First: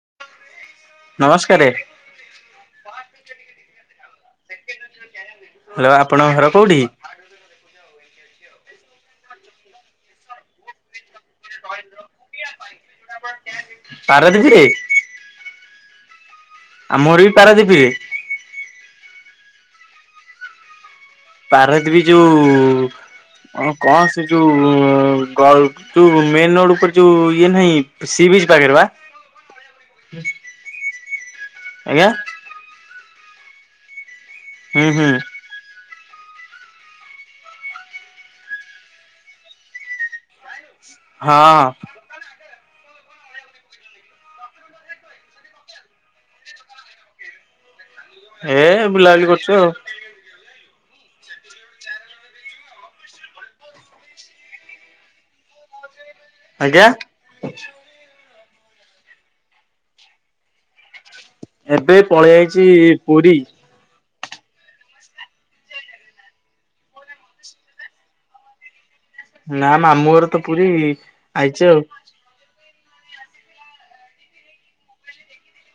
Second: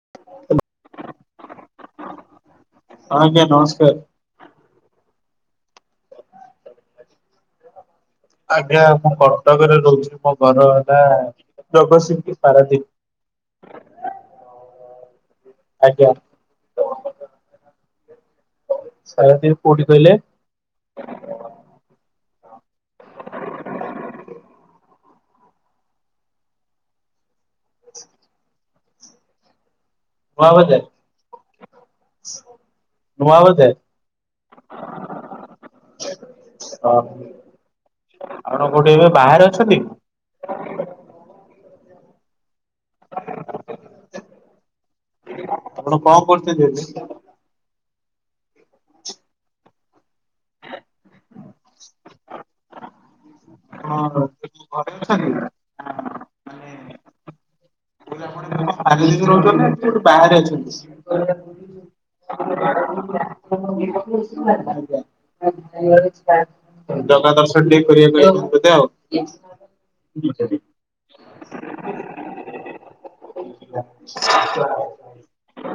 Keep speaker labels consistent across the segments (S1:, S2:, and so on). S1: [unintelligible]
S2: ନମସ୍କାରେ।
S1: ହଁ ଆଜ୍ଞା ନମସ୍କାର।
S2: ହାଲୋ, ଆପଣଙ୍କ ଘର କୋଉଠି?
S1: ଆଜ୍ଞା ମୁଁ କଟକରେ ରହୁଛି, ମୋ ଘର ହେଲା ଜଗତସିଂକି, ପାରାଦୀପ୍।
S2: ପାରାଦୀପି ରେ?
S1: ଆଜ୍ଞା।
S2: ଆମ ଘର ବି ପାରାଦୀପ୍ ରେ।
S1: [unintelligible] କୋଉଠି କହିଲେ?
S2: ପାରଦୀପି ଯୋଉ ହଁ କଣ ସେ ଯୋଉ ଗଲ୍, ଯୋଉ ମେନ୍ ରୋଡ ଉପରେ ଯୋଉ ଇଏ ନାହିଁ, ସି ବିଚ୍ ପାଖରେ ପା।
S1: ନୂଆବଜାର।
S2: ଆଜ୍ଞା।
S1: ନୂଆବଜାର?
S2: ହୁଁ ହୁଁ।
S1: ହ, ଆପଣ କୋଉଠି ଏବେ ବାହାରେ ଅଛନ୍ତି?
S2: ହଁ ଅ
S1: ଆପଣ କଣ କରଚନ୍ତି ଏବେ?
S2: ଏ ବୁଲାବୁଲି କରୁଚୁ ଆଉ।
S1: [unintelligible] ହଁ, ଘରେ ଅଛନ୍ତି?
S2: ଆଜ୍ଞା।
S1: [unintelligible] ରହୁଚନ୍ତି ନା, ଏମିତି କୋଉଠି ବାହାରେ ଅଛନ୍ତି?
S2: ଏବେ ପଳେଇ ଆଇଚି ପୁରୀ।
S1: [unintelligible] ଜଗା ଦର୍ଶନ ଟିକେ କରିବାକୁ ଆଇଚନ୍ତି ବୋଧେ ଆଉ?
S2: ନା ମାମୁଁ ଘର ତ ପୁରୀ, ଆଇଚି ଆଉ।
S1: [unintelligible]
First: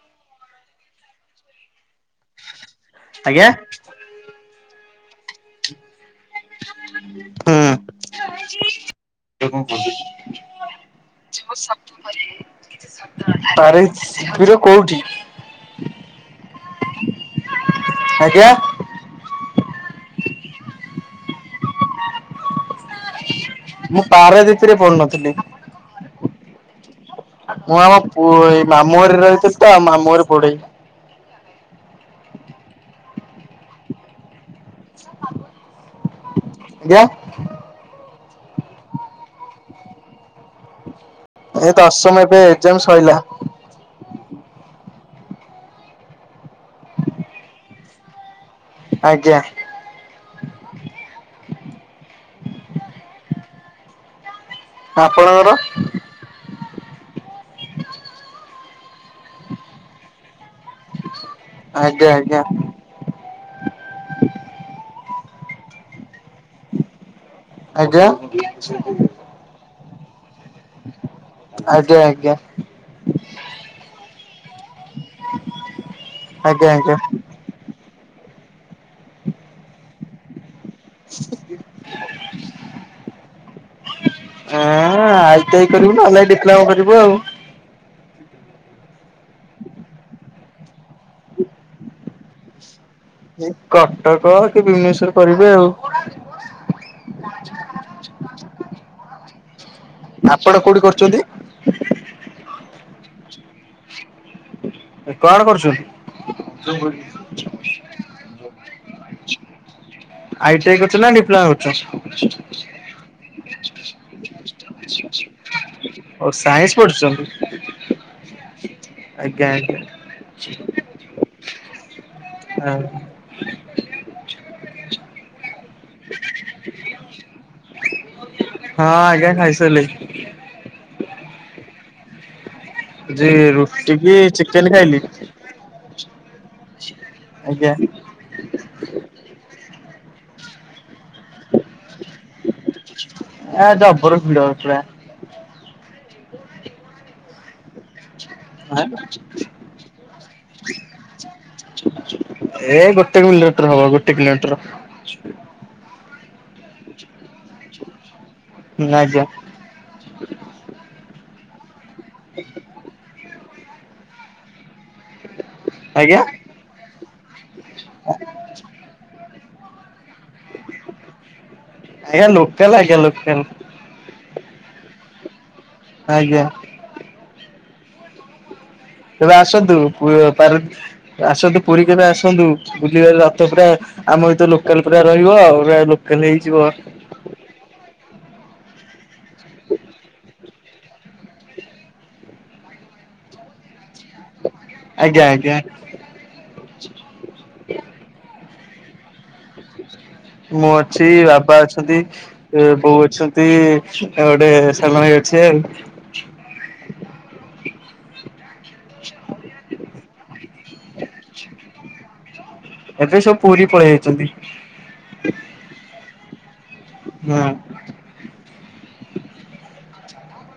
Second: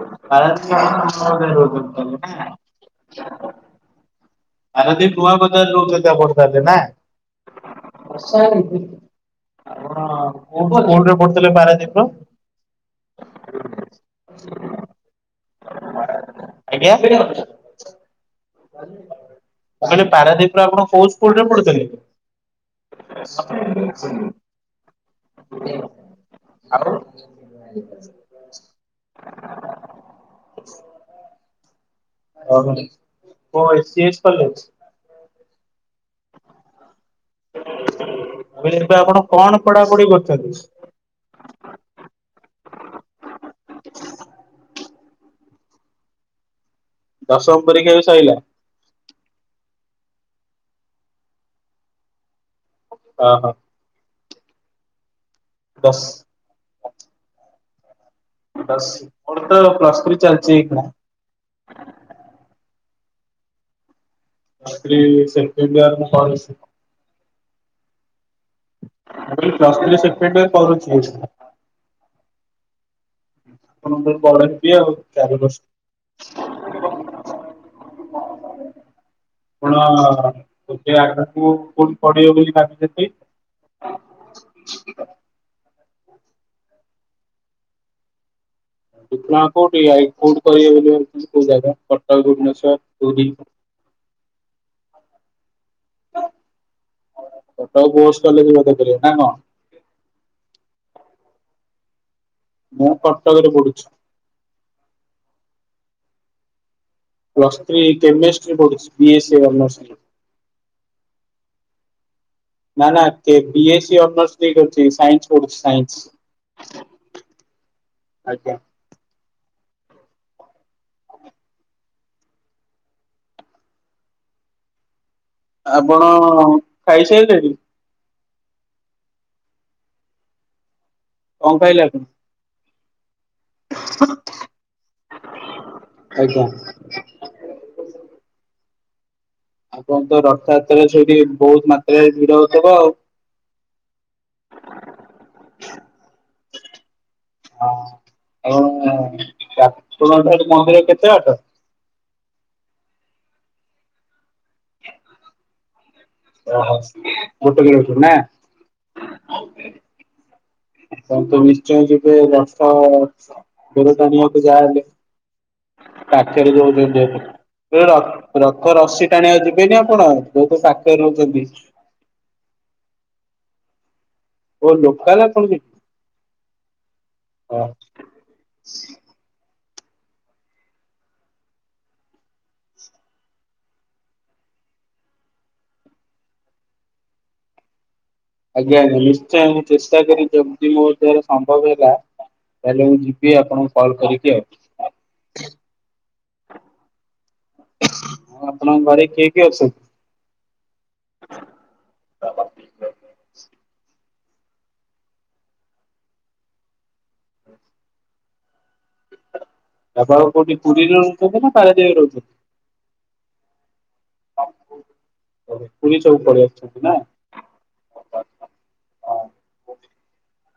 S1: [unintelligible]
S2: ଆଜ୍ଞା।
S1: ପାରାଦ୍ୱୀପ ନୂଆ ବଜାର ରେ ରହୁଚନ୍ତି ଆପଣ ତାହାଲେ ନା?
S2: ହୁଁ
S1: କୋଉ ପା, କୋଉଠି ପଢୁଥିଲେ ପାରାଦ୍ୱୀପର।
S2: ତାରିଚ୍ ଶିବିର କୋଉଠି?
S1: [unintelligible] ଆଜ୍ଞା।
S2: ଆଜ୍ଞା।
S1: ମୁଁ କହିଲି ପାରାଦୀପରେ ଆପଣ କୋଉ ସ୍କୁଲରେ ପଢୁଥିଲେ?
S2: ମୁଁ ପାରାଦୀପ ରେ ପଢୁନଥିଲି।
S1: ଆଉ?
S2: ମୁଁ ଆମ ପୁ ଏଇ ମାମୁଁ ଘରେ ରହିଥିଲି ତ ଆମ ମାମୁଁ ଘରେ ପଢ଼େଇଁ।
S1: ଅହ କୋଉ ଏ ସି ଏସ କଲେଜ୍?
S2: ଆଜ୍ଞା?
S1: ମୁଁ କହିଲି ସେଟା ଆପଣ କଣ ପଢାପଢି କରୁଛନ୍ତି?
S2: ଏ ଦସମ ଏବେ ଏଗ୍ଜାମ୍ ସଇଲା।
S1: ଦଶମ ପରୀକ୍ଷା ବି ସଇଲା?
S2: ଆଜ୍ଞା।
S1: ଅହ।
S2: ଆପଣଙ୍କର?
S1: ଦଶ [unintelligible] ମୋର ତ ପ୍ଲସ୍ ଥ୍ରୀ ଚାଲିଚି ଏଇଖିଣା।
S2: ଆଜ୍ଞା ଆଜ୍ଞା।
S1: ପ୍ଲସ୍ ଥ୍ରି ସେକେଣ୍ଡ ଇୟର ମୁଁ କରିଚି।
S2: ଆଜ୍ଞା?
S1: ମୁଁ କହିଲି ପ୍ଲସ୍ ଥ୍ରି ସେକେଣ୍ଡ ଇୟର କରୁଚି।
S2: ଆଜ୍ଞା ଆଜ୍ଞା।
S1: ଆପଣଙ୍କ [unintelligible] ଚାରି ବର୍ଷ
S2: ଆଜ୍ଞା ଆଜ୍ଞା।
S1: [unintelligible] ଆପଣ ଏବେ ଆଗକୁ କୋଉଠି ପଢିବେ ବୋଲି ଭାବିଛନ୍ତି?
S2: ହଁ ଆଇଟିଆଇ କରିବୁ ନହେଲେ ନାହିଁ ଡିପ୍ଲୋମା କରିବୁ ଆଉ।
S1: ଡିପ୍ଲୋମା କୋଉଠି ଆଇ କଉଠି କରିବ ବୋଲି ଭାବିଚନ୍ତି କୋଉ ଜାଗା କଟକ ଭୁବନେଶ୍ୱର? ପୁରୀ?
S2: ଏଇ କଟକ କି ଭୁବନେଶ୍ଵର କରିବି ଆଉ।
S1: କଟକ କୋଉ ହଷ୍ଟେଲରେ [unintelligible] କରିବ ନା କଣ?
S2: ଆପଣ କୋଉଠି କରୁଛନ୍ତି?
S1: ମୁଁ କଟକରେ ପଢ଼ୁଛି।
S2: ଏ କଣ କରୁଛନ୍ତି?
S1: ପ୍ଲସ୍ ଥ୍ରୀ କେମିଷ୍ଟ୍ରି ପଢୁଛି ବି ଏସ ସି ଅନର୍ଶ ରେ।
S2: ଆଇଟିଆଇ କରୁଚ ନା ଡିପ୍ଲୋମା କରୁଚ?
S1: ନା ନା ବି ଏ ସି ଅନର୍ଶ ରେ କରୁଛି ସାଇନ୍ସ ପଢୁଛି ସାଇନ୍ସ।
S2: ଓ ସାଇନ୍ସ
S1: ଆଜ୍ଞା।
S2: ପଢୁଛନ୍ତି ଆଜ୍ଞା ଆଜ୍ଞା। [unintelligible]
S1: ଆପଣ ଖାଇସାଇଲେଣି?
S2: ହଁ ଆଜ୍ଞା ଖାଇସାରିଲି।
S1: କଣ ଖାଇଲେ ଆପଣ?
S2: ଆଜି ରୁଟି କି ଚିକେନ ଖାଇଲି।
S1: ଆଜ୍ଞା।
S2: ଆଜ୍ଞା। [unintelligible]
S1: ଆପଣ ତ ରଥଯାତ୍ରା ରେ ସେଇଠି ବହୁତ ମାତ୍ରାରେ ଭିଡ ହଉଥିବ ଆଉ।
S2: ଆ ଜବର ଭିଡ ହଉଥିଲା।
S1: ହଁ ଆଉ ଯାଜପୁର [unintelligible] ମନ୍ଦିର କେତେ ବାଟ?
S2: ଏଇ ଗୋଟେ କିଲୋମିଟର ହବ, ଗୋଟେ କିଲୋମିଟର।
S1: ଓହୋ, ଗୋଟେ କିଲୋମିଟର ନା।
S2: ନା, ଆଜ୍ଞା।
S1: ହଁ ତ ନିଶ୍ଚୟ ଯିବେ [unintelligible] ଯାହା ହେଲେ।
S2: ଆଜ୍ଞା
S1: କାଠରେ ଯଉ [unintelligible] [unintelligible] ରଥ ର ରସି ଟାଣିବାକୁ ଯିବେନି ଆପଣ, ବହୁତ ପାଖରେ ରହୁଛନ୍ତି?
S2: ଆଜ୍ଞା। ଲୋକାଲ, ଆଜ୍ଞା, ଲୋକାଲ।
S1: ଓ ଲୋକଲ ଆପଣ ସେ [unintelligible]
S2: ଆଜ୍ଞା।
S1: ହଁ।
S2: ଏବେ ଆସନ୍ତୁ ପୁ ପାରୁ ଆସନ୍ତୁ, ପୁରୀ କେବେ ଆସନ୍ତୁ ବୁଲିବାଲି ରଥ ପୁରା ଆମ ଭିତରୁ ଲୋକାଲ ପୁରା ରହିବ ଆଉ ପୁରା ଲୋକାଲ ହେଇଯିବ।
S1: ଆଜ୍ଞା, ଆଜ୍ଞା। ନିଶ୍ଚୟ ମୁଁ ଚେଷ୍ଟା କରି ଯେଦି ମୋ ଦ୍ୱାରା ସମ୍ଭବ ହେଲା ତାହେଲେ ମୁଁ ଯିବି ଆପଣଙ୍କୁ କଲ୍ କରିବି ଆଉ।
S2: ଆଜ୍ଞା, ଆଜ୍ଞା।
S1: ଆଉ ଆପଣଙ୍କ ଘରେ କିଏ କିଏ ଅଛ ସବୁ?
S2: ମୁଁ ଅଛି, ବାବା ଅଛନ୍ତି, ବୋଉ ଅଛନ୍ତି, ଆଉ ଗୋଟେ ସାନ ଭାଇ ଅଛି ଆଉ।
S1: ଆପଣ କୋଉଠି ପୁରୀରେ ରହୁଛନ୍ତି ନା ପାରାଦୀପରେ ରହୁଛନ୍ତି?
S2: ଏବେ ସବୁ ପୁରୀ ପଳେଇଆଚନ୍ତି।
S1: ଓହ। ପୁରୀ ସବୁ ପଳେଇ ଆଇଛନ୍ତି ନା?
S2: ହଁ,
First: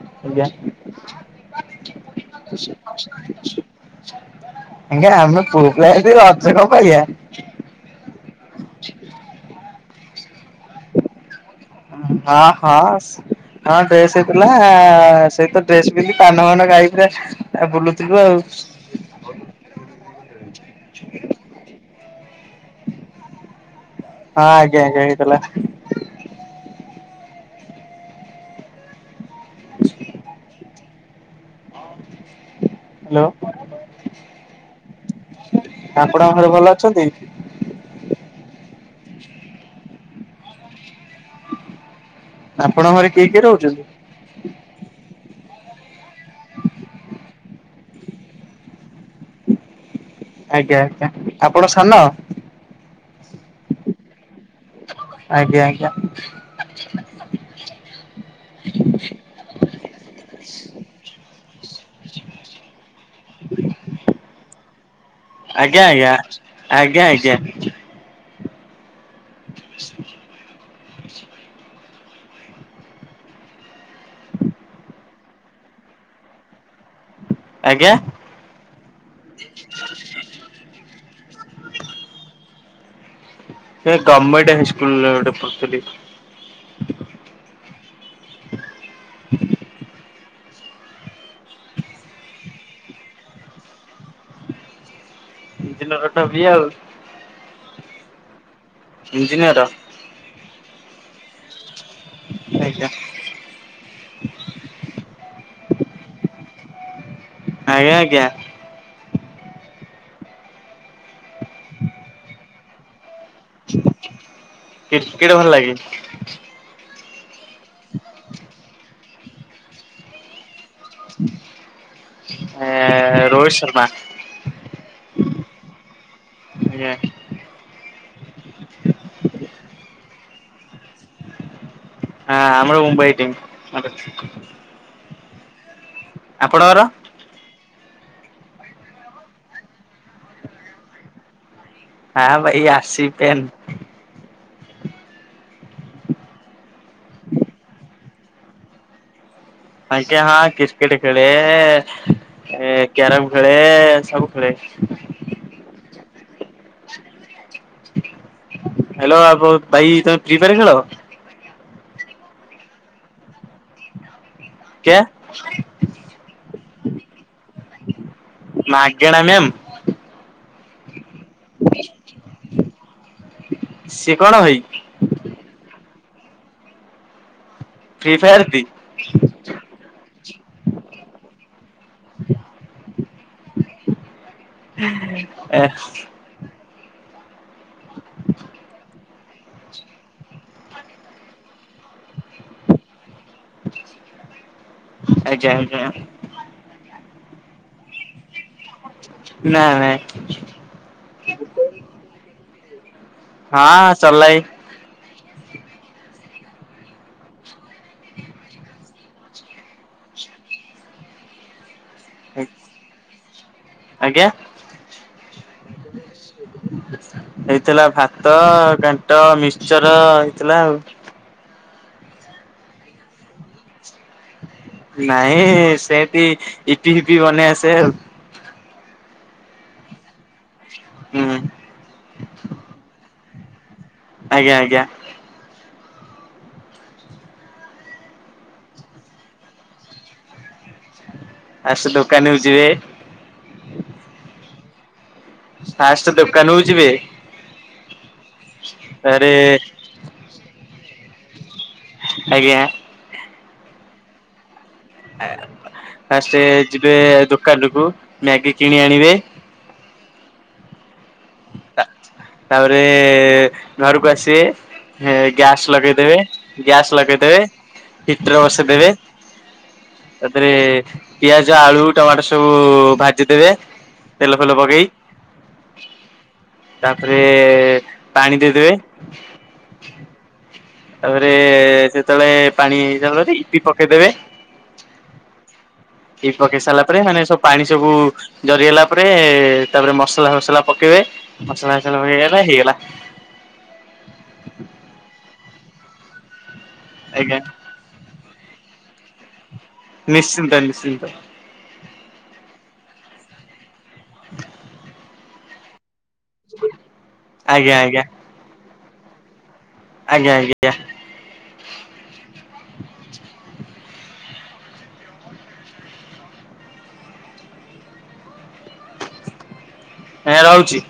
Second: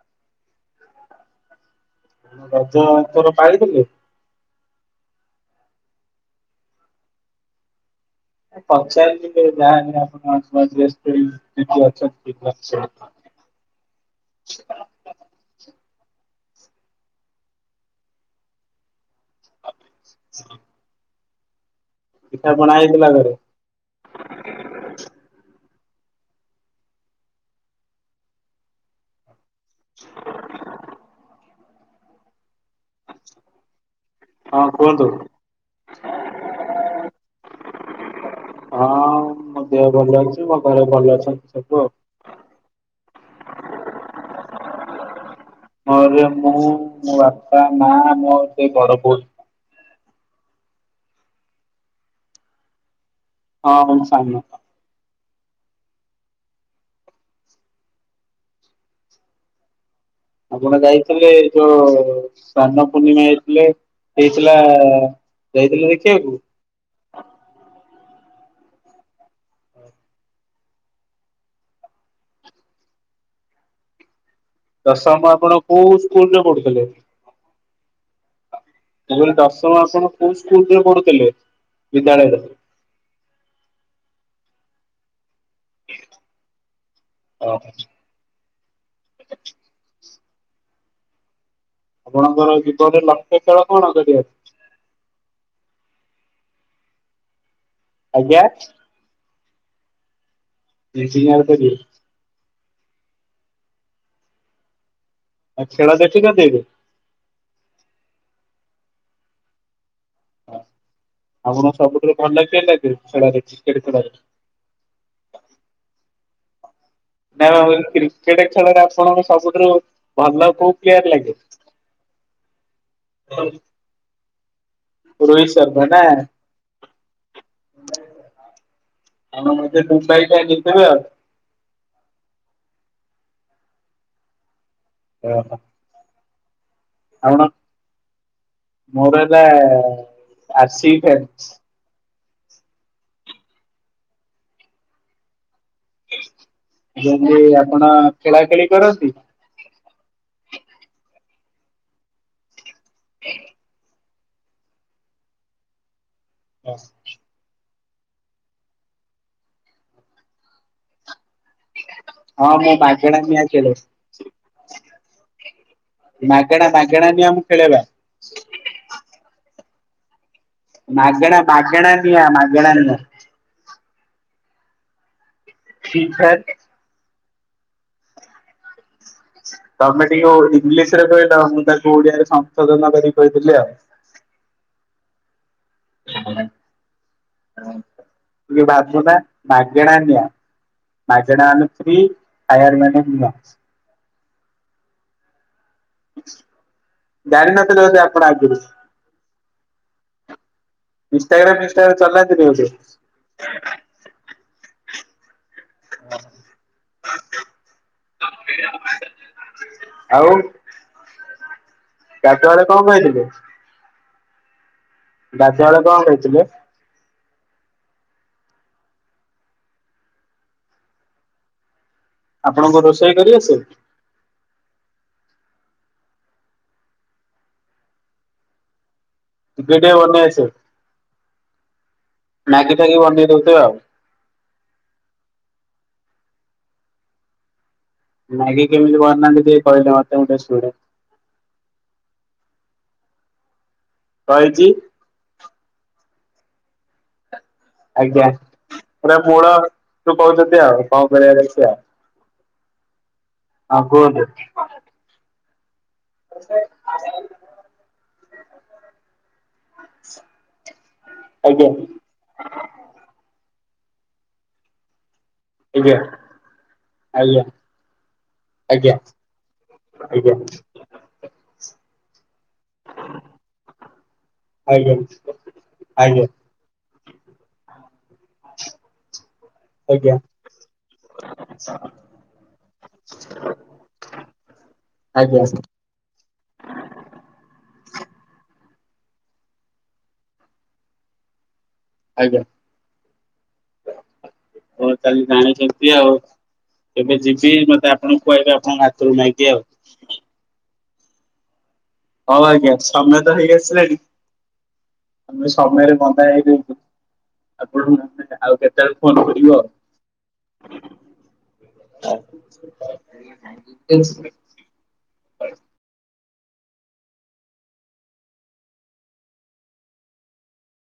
S2: ଆଜ୍ଞା।
S1: ରଜ ଏଥର ପାଳିଥିଲେ?
S2: ଆଜ୍ଞା, ଆମେ ପୁଅ ପିଲା ହେଇଚୁ ରଜ କଣ ପାଳିଆ?
S1: ପଚାରିଲି [unintelligible] ଯାହା ଆପଣ [unintelligible] ଅଛନ୍ତି।
S2: ହଁ, ହଁ। ଡ୍ରେସ୍ ହେଇଥିଲା ସେଇତ ଡ୍ରେସ ପିନ୍ଧି ପାନ ଫାନ ଖାଇ ପୁରା ବୁଲୁଥିଲୁ ଆଉ।
S1: [inaudible] ପିଠା ପଣା ହେଇଥିଲା ଘରେ?
S2: ହଁ ଆଜ୍ଞା, ଆଜ୍ଞା ହେଇଥିଲା।
S1: [unintelligible]
S2: ହ୍ୟାଲୋ।
S1: ହଁ କୁହନ୍ତୁ?
S2: ଆପଣଙ୍କ ଘରେ ଭଲ ଅଛନ୍ତି?
S1: ହଁ ମୋ ଦେହ ଭଲ ଅଛି। ମୋ ଘରେ ଭଲ ଅଛନ୍ତି ସବୁ ଆଉ,
S2: ଆପଣଙ୍କ ଘରେ କିଏ କିଏ ରହୁଚନ୍ତି?
S1: ମୋରେ ମୁଁ, ମୋ ବାପା, ମା, ମୋ ସେ [unintelligible]
S2: ଆଜ୍ଞା, ଆଜ୍ଞା ଆପଣ ସାନ?
S1: ହଁଁ ମୁଁ ସାନ।
S2: ଆଜ୍ଞା, ଆଜ୍ଞା।
S1: ଆପଣ ଯାଇଥିଲେ ଯୋଉ ସ୍ନାନ ପୂର୍ଣ୍ଣିମା ହେଇଥିଲେ ହେଇଥିଲା
S2: ଆଜ୍ଞା,
S1: ଯାଇଥିଲେ ଦେଖିବାକୁ
S2: ଆଜ୍ଞା, ଆଜ୍ଞା, ଆଜ୍ଞା।
S1: ଦଶମ ଆପଣ କୋଉ ସ୍କୁଲ ରେ ପଢୁଥିଲେ?
S2: ଆଜ୍ଞା।
S1: ମୁଁ କହିଲି ଦଶମ ଆପଣ କୋଉ ସ୍କୁଲରେ ପଢୁଥିଲେ, ବିଦ୍ୟାଳୟରେ?
S2: ଏ ଗମେଟ ହାଇସ୍କୁଲ୍ ରେ ଗୋଟେ ପଢ଼ୁଥିଲି।
S1: ଓ। ଆପଣଙ୍କର ଜୀବନରେ ଲକ୍ଷ୍ୟ [unintelligible] କଣ କରିବା?
S2: [unintelligible] ବି ଏ ଆଉ।
S1: ଆଜ୍ଞା।
S2: ଇଞ୍ଜିନିୟର।
S1: ଇଞ୍ଜିନିୟର। [unintelligible]
S2: [unintelligible]
S1: ଆଉ ଖେଳ ଦେଖୁଛନ୍ତି ଏବେ?
S2: ଆଜ୍ଞା ଆଜ୍ଞା।
S1: ଆମର ସବୁଠୁ ଭଲ ଖେଳିଲା କିଏ, ଖେଳରେ କ୍ରିକେଟ ଖେଳରେ?
S2: [unintelligible] ଭଲ ଲାଗେ।
S1: ନା ବା କ୍ରିକେଟ ଖେଳରେ ଆପଣଙ୍କୁ ସବୁଠୁରୁ ଭଲ କୋଉ ପ୍ଲେୟାର ଲାଗେ?
S2: ଆ ରୋହିତ ଶର୍ମା।
S1: ରୋହିତ ଶର୍ମା ନା।
S2: ଆଜ୍ଞା।
S1: ଆମର ନହେଲେ ଦୁବାଇ ଟା ଜିତିବ।
S2: ହଁ ଆମର ମୁମ୍ବାଇ ଟିମ୍।
S1: ଓ ହୋ।
S2: ଆପଣଙ୍କର?
S1: ଆଉ କଣ, ମୋର ବା ଆର୍ ସି ବି [unintelligible]
S2: ହଁ ଭାଇ ଆର୍ ସି ବି ଫ୍ୟାନ।
S1: ହେଲେ ଆପଣ ଖେଳା ଖେଳି କରନ୍ତି?
S2: ଆଜ୍ଞା ହଁ କ୍ରିକେଟ ଖେଳେ। ଏ କ୍ୟାରମ୍ ଖେଳେ ସବୁ ଖେଳେ।
S1: ବାସ୍।
S2: ହ୍ୟାଲୋ ଆଉ ଭାଇ ତମେ ଫ୍ରି ଫାୟାର ଖେଳ?
S1: ହଁ ମୁଁ ମାଗେଣା ନିଆଁ ଖେଳେ।
S2: କ୍ୟା
S1: ମାଗେଣା ମାଗେଣା ନିଆଁ ମୁଁ ଖେଳେ ବା।
S2: ମାଗେଣା [unintelligible]
S1: ମାଗେଣା ମାଗେଣା ନିଆଁ ମାଗେଣା ନିଆଁ।
S2: ସିଏ କଣ ହଇ?
S1: ଫ୍ରୀ ଫା
S2: ଫ୍ରି ଫାୟାର ବି।
S1: ତମେ ଟିକେ ଇଂଲିଶରେ କହିଲ, ମୁଁ ତାକୁ ଓଡିଆରେ ସଂଶୋଧନ କରି କହିଦେଲି ଆଉ।
S2: ହୁଁ ହୁଁ ଏ
S1: ଟିକେ ଭାବୁନା ମାଗେଣା ନିଆଁ। ମାଗେଣା ମାନେ ଫ୍ରି, ଫାୟାର ମାନେ ନିଆଁ।
S2: ଆଚ୍ଛା ଆଚ୍ଛା।
S1: ଜାଣିନଥିଲେ ବୋଧେ ଆପଣ ଆଗରୁ?
S2: ନାଇଁ।
S1: ଇନଷ୍ଟାଗ୍ରାମ ଫିଷ୍ଟାଗ୍ରାମ ଚଲାନ୍ତିନି ବୋଧେ?
S2: ହଁ ଚଲାଏ।
S1: ଆଉ ଗାଧୁଆ ବେଳେ କଣ ଖାଇଥିଲେ?
S2: ଆଜ୍ଞା?
S1: ଗାଧୁଆ ବେଳେ କଣ ଖାଇଥିଲେ?
S2: [inaudible] ହେଇଥିଲା ଭାତ, ଘାଣ୍ଟ, ମିକ୍ସ୍ଚର ହେଇଥିଲା ଆଉ।
S1: ଆପଣକୁ ରୋଷେଇ କରି ଆସେ?
S2: ନାଇଁ ସେନ୍ତି ଇପିି ଫିପି ବନେଇ ଆସେ ଆଉ।
S1: ଟିକେ-ଟିକେ ବନେଇ ଆସେ,
S2: ହୁଁ।
S1: ମ୍ୟାଗି ଫ୍ୟାଗି ବନେଇ ଦଉଥିବେ ଆଉ।
S2: ଆଜ୍ଞା-ଆଜ୍ଞା।
S1: ମ୍ୟାଗି କେମିତି ବନାନ୍ତି ଟିକେ କହିଲେ ମତେ ମୁଁ ଟିକେ ଶୁଣେ।
S2: ଫାଷ୍ଟ ଦୋକାନକୁୁ ଯିବେ।
S1: [inaudible]
S2: ଫାଷ୍ଟ ଦୋକାନକୁ ଯିବେ।
S1: ଆଜ୍ଞା ପୁରା
S2: ତାରେ
S1: ମୂଳରୁ କହୁଚନ୍ତି ଆଉ କଣ କରିବାର ଅଛି ଆଉ।
S2: ଆଜ୍ଞା।
S1: ହଁ କୁହନ୍ତୁ।
S2: ଫାଷ୍ଟ ଯିବେ ଦୋକାନକୁୁ ମ୍ୟାଗି କିଣି ଆଣିବେ।
S1: ଆଜ୍ଞା।
S2: ତାପରେ ଘରୁକୁ ଆସିବେ। ହେ ଗ୍ୟାସ୍
S1: ଆଜ୍ଞା
S2: ଲଗେଇଦେବେ ଗ୍ୟାସ୍ ଲଗେଇଦେବେ
S1: ଆଜ୍ଞା।
S2: ହିଟର୍ ବସେଇଦେବେ।
S1: ଆଜ୍ଞା ଆଜ୍ଞା
S2: ସେଥିରେ ପିଆଜ ଆଳୁ ଟମାଟୋ ସବୁ ଭାଜିଦେବେ ତେଲ ଫେଲ ପକେଇ।
S1: ଆଜ୍ଞା ଆଜ୍ଞା।
S2: ତାପରେ ପାଣି ଦେଇଦେବେ।
S1: ଆଜ୍ଞା।
S2: ତାପରେ ସେତଳେ ପାଣି ଦେଲନି ଇପି ପକେଇ ଦେବେ।
S1: ଆଜ୍ଞା।
S2: ଇପି ପକେଇ ସାରିଲା ପରେ ମାନେ ସବୁ ପାଣି ସବୁ ଜାରିଗଲା ପରେ ତାପରେ ମସଲା ଫସଲା ପକେଇବେ, ମସଲା ଫସଲା ପକେଇବା
S1: ଆଜ୍ଞା
S2: ପରେ ହେଇଗଲା।
S1: [unintelligible] ତାହେଲେ ଜାଣିଚନ୍ତି ଆଉ, କେବେ
S2: ଆଜ୍ଞା
S1: ଯିବି ମତେ ଆ ଆପଣ ଖୁଆଇବେ ଆପଣଙ୍କ ହାତରୁ ମ୍ୟାଗି ଆଉ।
S2: ନିଶ୍ଚିନ୍ତ-ନିଶ୍ଚିନ୍ତ।
S1: ହଁ ଆଜ୍ଞା ସମୟ ତ ହେଇ ଆସିଲାଣି
S2: [inaudible]
S1: ସମୟରେ ବନ୍ଧା [unintelligible]
S2: ଆଜ୍ଞା
S1: ଆଉ
S2: ଆଜ୍ଞା।
S1: କେତେବେଳେ ଫୋନ୍ [unintelligible] ଆଉ।
S2: ଆଜ୍ଞା-ଆଜ୍ଞା।
S1: [unintelligible]
S2: [unintelligible] ରହୁଚି।